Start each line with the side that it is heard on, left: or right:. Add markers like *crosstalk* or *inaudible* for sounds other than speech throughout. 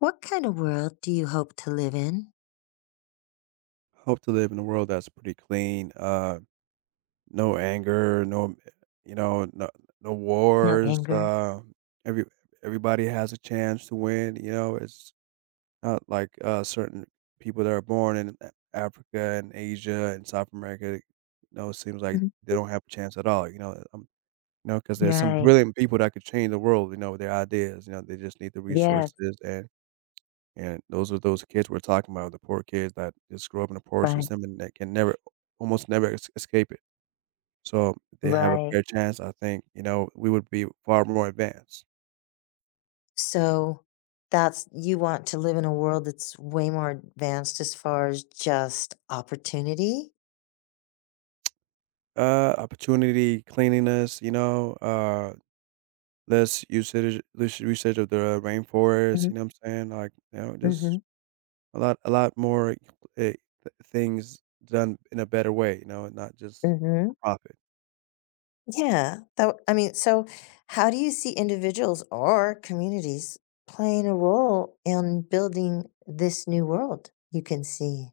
left: What kind of world do you hope to live in?
right: Hope to live in a world that's pretty clean. No anger, no, no, no
left: No
right: wars.
left: anger.
right: Every everybody has a chance to win. You know, it's not like certain people that are born in Africa and Asia and South America. You know, it seems like
left: Mhm.
right: they don't have a chance at all. Because there's some
left: Right.
right: brilliant people that could change the world, you know, with their ideas. You know, they just need the
left: Yes.
right: resources, and those are those kids we're talking about, the poor kids that just grow up in a poor
left: Right.
right: system and that can never almost never es escape it. So, if they have a
left: Right.
right: fair chance, I think, you know, we would be far more advanced.
left: So that's you want to live in a world that's way more advanced as far as just opportunity?
right: Opportunity, cleanliness, you know, less usage of the rainforest,
left: Hmm.
right: you know what I'm saying? Like, you know,
left: Hmm.
right: just a lot more, eh, th things done in a better way, you know, and not just
left: Hmm.
right: for profit.
left: Yeah. So how do you see individuals or communities playing a role in building this new world you can see?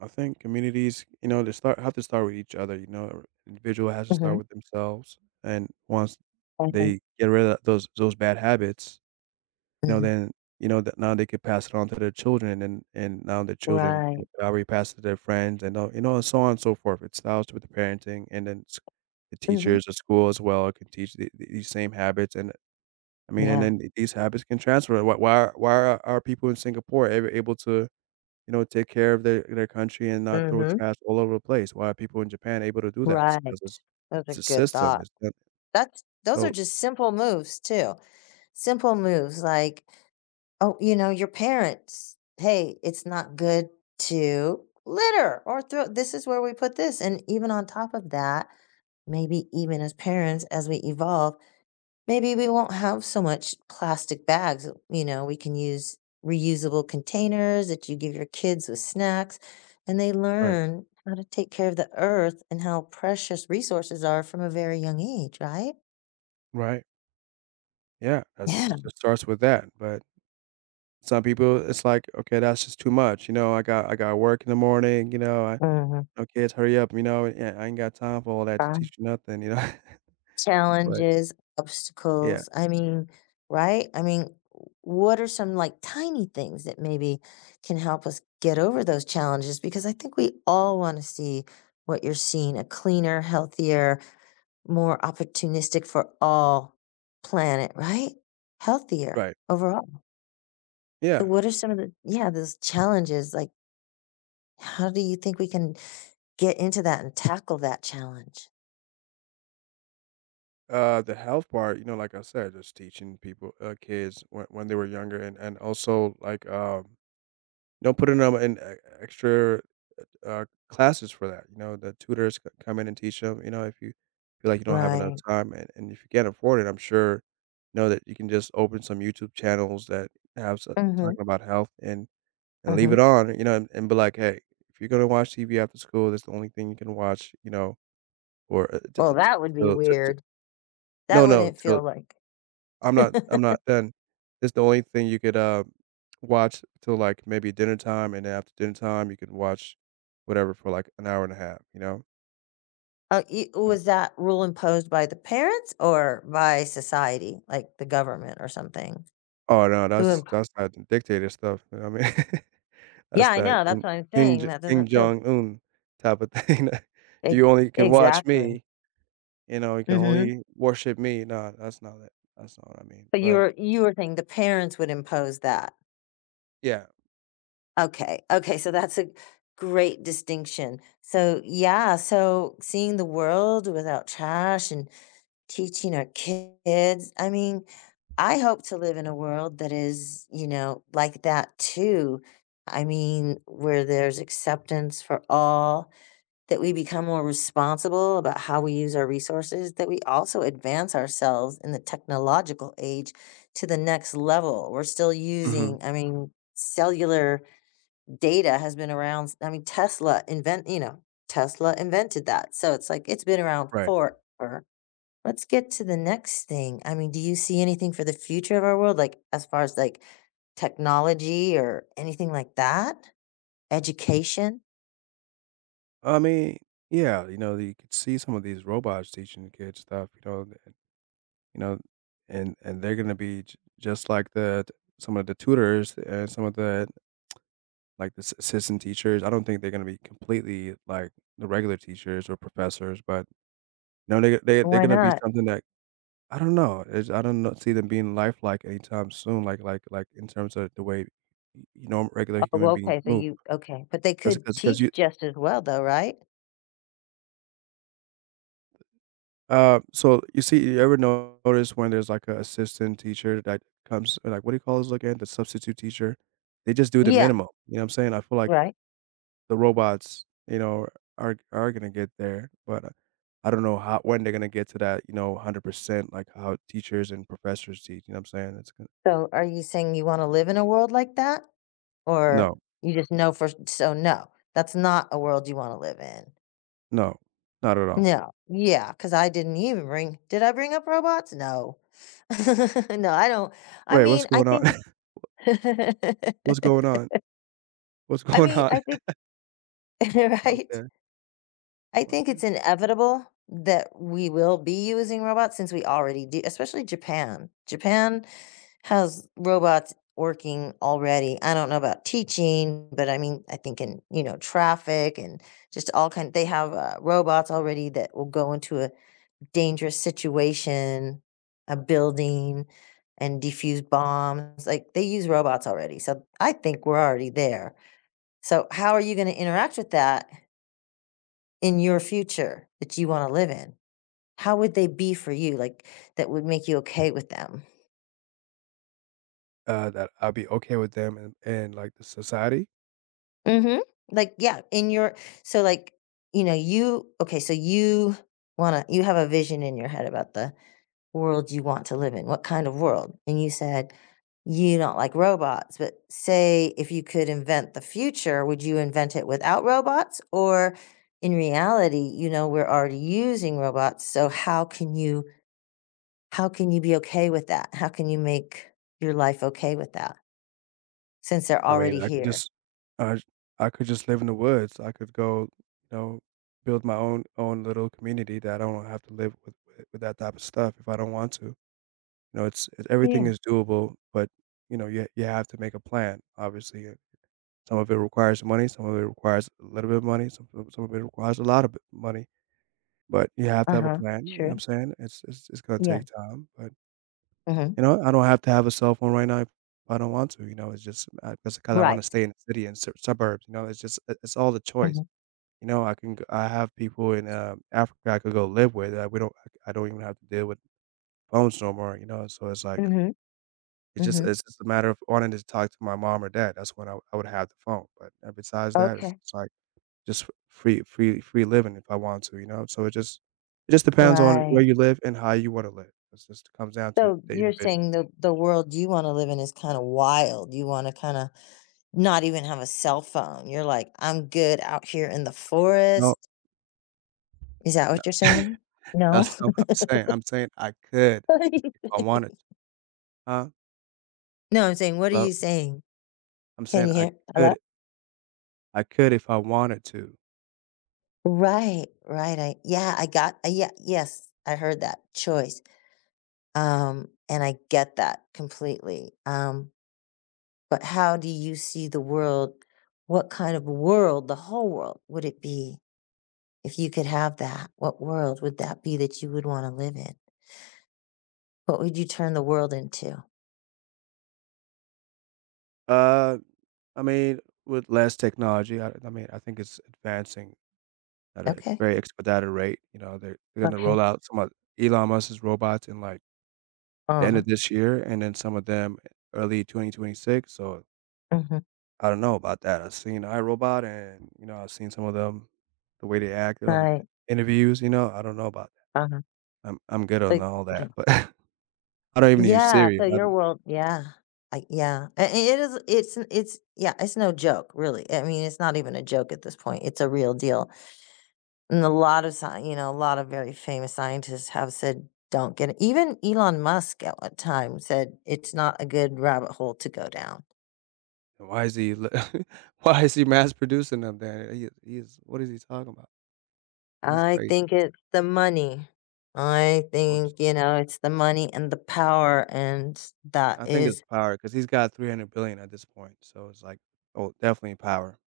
right: I think communities, you know, they start have to start with each other, you know, or individual has to
left: Hmm.
right: start with themselves, and once
left: Right.
right: they get rid of those bad habits, you know,
left: Mhm.
right: then, you know, that now they could pass it on to their children, and now their children can
left: Right.
right: already pass it to their friends, and, and so on and so forth. It starts with the parenting, and then the
left: Mhm.
right: teachers at school as well can teach these same habits. And I mean, and
left: Yeah.
right: then these habits can transfer. Why are people in Singapore ever able to, you know, take care of their country and not throw
left: Hmm.
right: trash all over the place? Why are people in Japan able to do that? It's
left: Right.
right: because it's
left: Those are
right: it's a
left: good
right: system,
left: thoughts.
right: it's that.
left: That's those are
right: So
left: just simple moves too. Simple moves like, oh, your parents, hey, it's not good to litter or throw— this is where we put this. And even on top of that, maybe even as parents, as we evolve, maybe we won't have so much plastic bags, we can use reusable containers that you give your kids with snacks, and they
right: right,
left: learn how to take care of the earth and how precious resources are from a very young age, right?
right: right, yeah, that's
left: Yeah.
right: it just starts with that. But some people, it's like, "Okay, that's just too much," you know, "I got work in the morning," you know, "I,
left: Mhm.
right: no kids, hurry up," you know, "Yeah, I ain't got time for all that to teach you nothing," you know? *laughs* But
left: Challenges,
right: yeah,
left: obstacles, I mean, right? I mean, what are some, like, tiny things that maybe can help us get over those challenges? Because I think we all wanna see what you're seeing: a cleaner, healthier, more opportunistic for all planet, right? Healthier
right: right,
left: overall. So
right: yeah,
left: what are some of the— yeah, those challenges, like, how do you think we can get into that and tackle that challenge?
right: the health part, you know, like I said, just teaching people, kids when they were younger. And also, like, no, put in e extra, classes for that, you know, the tutors c come in and teach them. You know, if you feel like you don't have enough
left: Right.
right: time, and if you can't afford it, I'm sure, you know, that you can just open some YouTube channels that have some
left: Mhm,
right: talking about health. And leave it
left: mhm.
right: on, you know, and be like, "Hey, if you're gonna watch TV after school, that's the only thing you can watch," you know, or, t
left: Well,
right: t
left: that would be
right: till t t
left: weird. That
right: no, no,
left: wouldn't feel
right: till
left: like— *laughs*
right: I'm not done. It's the only thing you could, watch till, like, maybe dinner time, and then after dinner time, you could watch whatever for, like, an hour and a half, you know?
left: oh, you
right: I don't
left: was that rule imposed by the parents or by society, like the government or something?
right: Oh, no,
left: Who imp
right: that's like the dictator stuff, you know what I mean? *laughs* That's
left: Yeah, I
right: that
left: know, that's
right: Kim
left: what I'm
right: King
left: saying,
right: J
left: that
right: Kim
left: doesn't feel—
right: Jong-un type of *laughs* thing that
left: e
right: you only can watch
left: exactly.
right: me, you know, you can
left: Mhm.
right: only worship me. No, that's not it. That's not what I mean,
left: But you
right: but
left: were you were saying the parents would impose that.
right: yeah.
left: Okay. Okay, so that's a great distinction. So, yeah, so seeing the world without trash and teaching our kids, I mean, I hope to live in a world that is, like that too. I mean, where there's acceptance for all, that we become more responsible about how we use our resources, that we also advance ourselves in the technological age to the next level. We're still
right: Mhm.
left: using, I mean, cellular data has been around. Tesla Tesla invented that. So it's like it's been around
right: Right.
left: forever. Let's get to the next thing. I mean, do you see anything for the future of our world, like as far as like technology or anything like that? Education?
right: I mean, yeah, you know, you could see some of these robots teaching the kids stuff, you know, you know, and they're gonna be just like the some of the tutors and some of the, like, the assistant teachers. I don't think they're gonna be completely like the regular teachers or professors, but no, they they're
left: Why
right: gonna be
left: not?
right: something that, I don't know. It's, I don't know, see them being lifelike anytime soon. Like in terms of the way, you know, regular
left: Oh,
right: human
left: well,
right: beings
left: okay, so
right: move,
left: you okay, but they
right: because
left: could
right: because
left: teach just as well though, right?
right: So you see, you ever notice when there's like a assistant teacher that comes, or like what do you call this again? The substitute teacher. They just do the
left: Yeah,
right: minimum. You know what I'm saying? I feel like
left: right.
right: the robots, you know, are gonna get there, but I don't know how when they're gonna get to that. You know, 100% like how teachers and professors teach. You know what I'm saying? It's gonna,
left: So are you saying you want to live in a world like that? Or—
right: no,
left: you just know for s- so no, that's not a world you want to live in.
right: no, not at all.
left: No. Yeah, because I didn't even bring— did I bring up robots? No. *laughs* No, I don't. I
right: Wait, what's
left: mean, I
right: going on?
left: think—
right: *laughs* What's
left: *laughs*
right: going on? What's
left: I
right: going
left: mean,
right: on?
left: I think— *laughs*
right: *laughs*
left: right?
right: Okay,
left: I
right: what?
left: think it's inevitable that we will be using robots since we already do, especially Japan. Japan has robots working already. I don't know about teaching, but I mean, I think in, traffic and just all kind— they have robots already that will go into a dangerous situation, a building, and defuse bombs. Like they use robots already. So I think we're already there. So how are you going to interact with that in your future that you wanna live in, how would they be for you, like, that would make you okay with them?
right: That I'll be okay with them and like the society.
left: Mhm. Like, yeah, in your— so, like, you know, you okay, so you wanna— you have a vision in your head about the world you want to live in, what kind of world, and you said you don't like robots, but say if you could invent the future, would you invent it without robots? Or in reality, we're already using robots, so how can you— how can you be okay with that? How can you make your life okay with that since they're
right: I
left: already
right: mean, I could
left: here?
right: just I I could just live in the woods. I could go, you know, build my own little community that I don't have to live with with that type of stuff if I don't want to. You know, it's everything
left: Yeah.
right: is doable, but you know, you have to make a plan. Obviously. Some of it requires money, some of it requires a little bit of money, some of it requires a lot of money. But you have to have a
left: Uh-huh.
right: plan. You know what I'm
left: True.
right: saying? It's going to
left: Yeah.
right: take time, but
left: Mhm.
right: you know, I don't have to have a cell phone right now if I don't want to. You know, it's just, that's 'cause I
left: Right.
right: wanna stay in the city and suburbs, you know, it's just it's all the
left: Mhm.
right: choice. You know, I can g I have people in, Africa I could go live with that we don't, I don't even have to deal with phones no more, you know, so it's like,
left: Mhm.
right: it's just
left: Mhm.
right: a matter of wanting to talk to my mom or dad, that's when I would have the phone. But, besides that, it's
left: Okay.
right: just like, just f free living if I want to, you know, so it just, it just depends on where
left: Right.
right: you live and how you wanna live. It just comes down to
left: So
right: the
left: you're
right: individual.
left: saying the world you wanna live in is kinda wild. You wanna kinda not even have a cell phone. You're like, "I'm good out here in the
right: No,
left: forest." Is that
right: no.
left: what you're saying?
right: *laughs*
left: No?
right: That's not what I'm
left: *laughs*
right: saying. I'm saying I could
left: What are you
right: if I wanted
left: saying?
right: to. Huh?
left: No, I'm saying, what are
right: Hello?
left: you saying?
right: I'm
left: Can
right: saying
left: you
right: I
left: hear— hello?
right: could I could if I wanted to.
left: Right, right, I— yeah, I got— yeah, yes, I heard that, choice, and I get that completely, but how do you see the world? What kind of world, the whole world, would it be if you could have that? What world would that be that you would wanna live in? What would you turn the world into?
right: Uh, I mean, with less technology, I mean, I think it's advancing at a
left: Okay,
right: very expedited rate. You know, they're gonna roll
left: okay.
right: out some of Elon Musk's robots in, like, the end
left: Uh-huh,
right: of this year, and then some of them early 2026. So
left: mhm,
right: I don't know about that. I've seen iRobot and, you know, I've seen some of them, the way they acted on
left: right,
right: interviews, you know, I don't know about,
left: uh-huh,
right: I'm good on
left: but
right: all
left: yeah.
right: that, but *laughs* I don't even use
left: Yeah, so
right: Siri.
left: your
right: I'm
left: world— yeah. It is— it's— yeah, it's no joke, really. I mean, it's not even a joke at this point, it's a real deal, and a lot of a lot of very famous scientists have said, "Don't get it." Even Elon Musk at one time said, "It's not a good rabbit hole to go down."
right: Why is he li *laughs* why is he mass producing them then? He's, what is he talking about? He's
left: I
right: crazy,
left: think it's the money. I
right: of course.
left: think, it's the money and the power, and that
right: I think it's
left: is—
right: power because 'cause he's got 300,000,000,000 at this point, so it's like, oh, definitely power.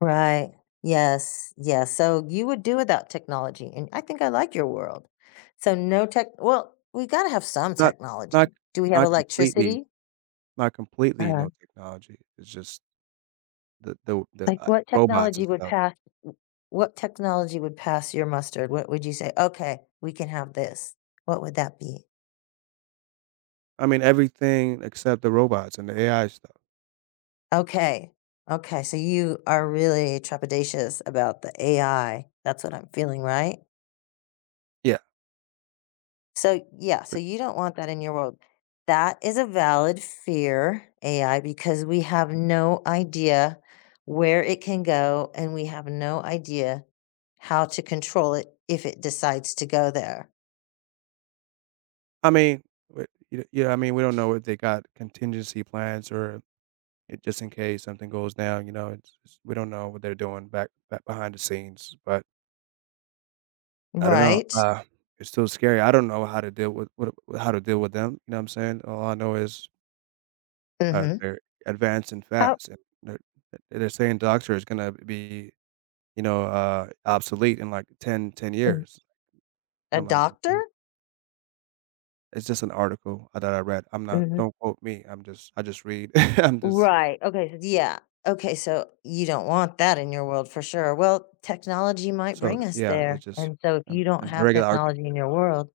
left: right. Yes. Yes. So you would do without technology. And I think I like your world. So no tech. Well, we got to have some
right: Not
left: technology.
right: not
left: Do we have
right: Not completely,
left: electricity? Uh,
right: no technology. It's just the,
left: like what
right: robots
left: technology
right: and
left: would
right: stuff.
left: pass? What technology would pass your mustard? What would you say? Okay, we can have this. What would that be?
right: I mean, everything except the robots and the AI stuff.
left: Okay. Okay. So you are really trepidatious about the AI. That's what I'm feeling, right?
right: Yeah,
left: So, yeah, so
right: but
left: you don't want that in your world. That is a valid fear, AI, because we have no idea where it can go and we have no idea how to control it if it decides to go there.
right: I mean, but, you know, I mean, we don't know if they got contingency plans or it, just in case something goes down, you know, it's we don't know what they're doing back behind the scenes, but I don't know.
left: Right?
right: It's still scary. I don't know how to deal with what how to deal with them. You know what I'm saying? All I know is,
left: Mhm.
right: they're advancing
left: How—
right: fast, and they're they're saying doctor is gonna be, you know, obsolete in like 10
left: mm,
right: years.
left: a
right: I'm like,
left: doctor?
right: "Mm, it's just an article that I read. I'm not.
left: Mhm.
right: Don't quote me. I'm just. I just read. *laughs* I'm just.
left: Right. Okay, so yeah. Okay, so you don't want that in your world for sure. Well, technology might bring us
right: Yeah,
left: there.
right: it's just.
left: And so if
right: I'm
left: you
right: a
left: don't have
right: regular.
left: technology in your world—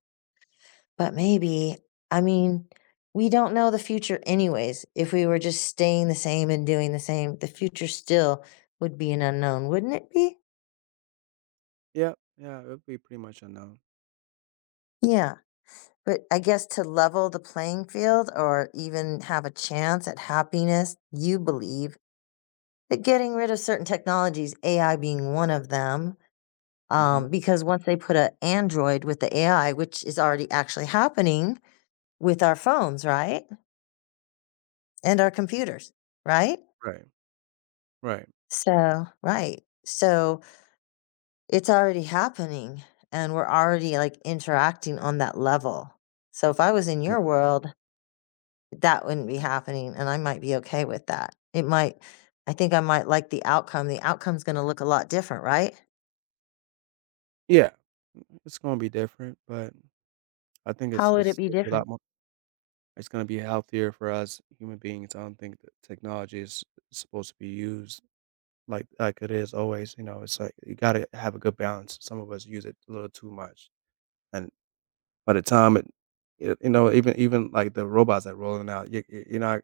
left: but maybe, I mean, we don't know the future anyways. If we were just staying the same and doing the same, the future still would be an unknown, wouldn't it be?
right: Yeah, yeah, it'll be pretty much unknown.
left: Yeah. But I guess to level the playing field or even have a chance at happiness, you believe that getting rid of certain technologies, AI being one of them,
right: Mhm.
left: because once they put an Android with the AI, which is already actually happening with our phones, right? And our computers, right?
right: Right, right,
left: So right. So it's already happening and we're already like interacting on that level. So if I was in your
right: right.
left: world, that wouldn't be happening and I might be okay with that. It might— I think I might like the outcome. The outcome's going to look a lot different, right?
right: Yeah, mm, it's gonna be different, but I think
left: How would it
right: it's
left: be
right: gonna be a lot
left: different?
right: more, it's gonna be healthier for us human beings. I don't think that technology is supposed to be used like it is always, you know, it's like you gotta have a good balance. Some of us use it a little too much, and by the time it, y you know, even, like, the robots that are rolling out, you're not,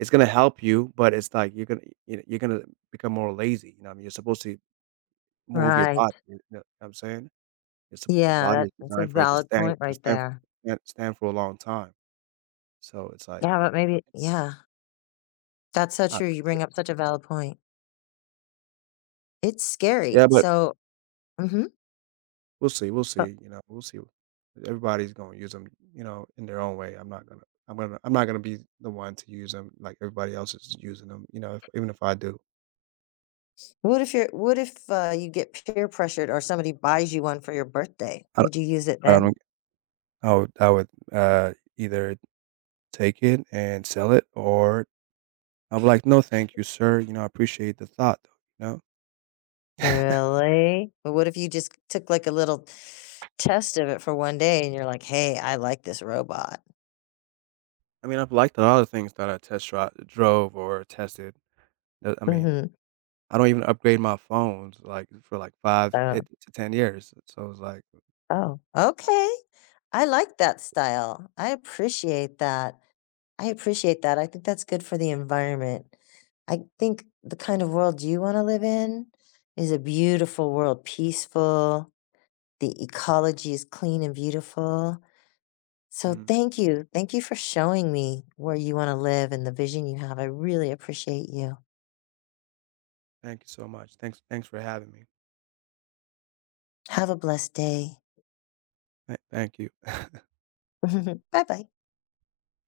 right: it's gonna help you, but it's like you know, you're gonna become more lazy, you know what I mean? You're supposed to move your
left: Right.
right: body, you know what I'm saying? It's the
left: Yeah,
right: body
left: that,
right: is
left: that's a
right: designed for it to
left: valid point right there.
right: stand for a long time, so it's like,
left: Yeah, but maybe— yeah. That's so
right: I don't
left: true. You
right: know.
left: bring up such a valid point. It's scary.
right: Yeah, but
left: So, mhm.
right: you know, we'll see. Everybody's gonna use them, you know, in their own way. I'm not gonna be the one to use them like everybody else is using them, you know, if even if I do.
left: What if you're— what if, you get peer pressured or somebody buys you one for your birthday?
right: I don't
left: Would you use it
right: I
left: then?
right: don't I would, either take it and sell it, or I'm like, "No, thank you, sir," you know, "I appreciate the thought though," you know? *laughs*
left: Really? But what if you just took, like, a little test of it for one day and you're like, "Hey, I like this robot."
right: I mean, I've liked a lot of things that I test dri drove or tested. I mean,
left: Mhm.
right: I don't even upgrade my phones, like, for, like, 5
left: Oh,
right: it to 10 years. So, it's like,
left: oh, okay. I like that style. I appreciate that. I appreciate that. I think that's good for the environment. I think the kind of world you wanna live in is a beautiful world, peaceful, the ecology is clean and beautiful. So
right: mm,
left: thank you. Thank you for showing me where you want to live and the vision you have. I really appreciate you.
right: thank you so much. Thanks for having me.
left: Have a blessed day.
right: Thank you. *laughs*
left: *laughs* Bye bye.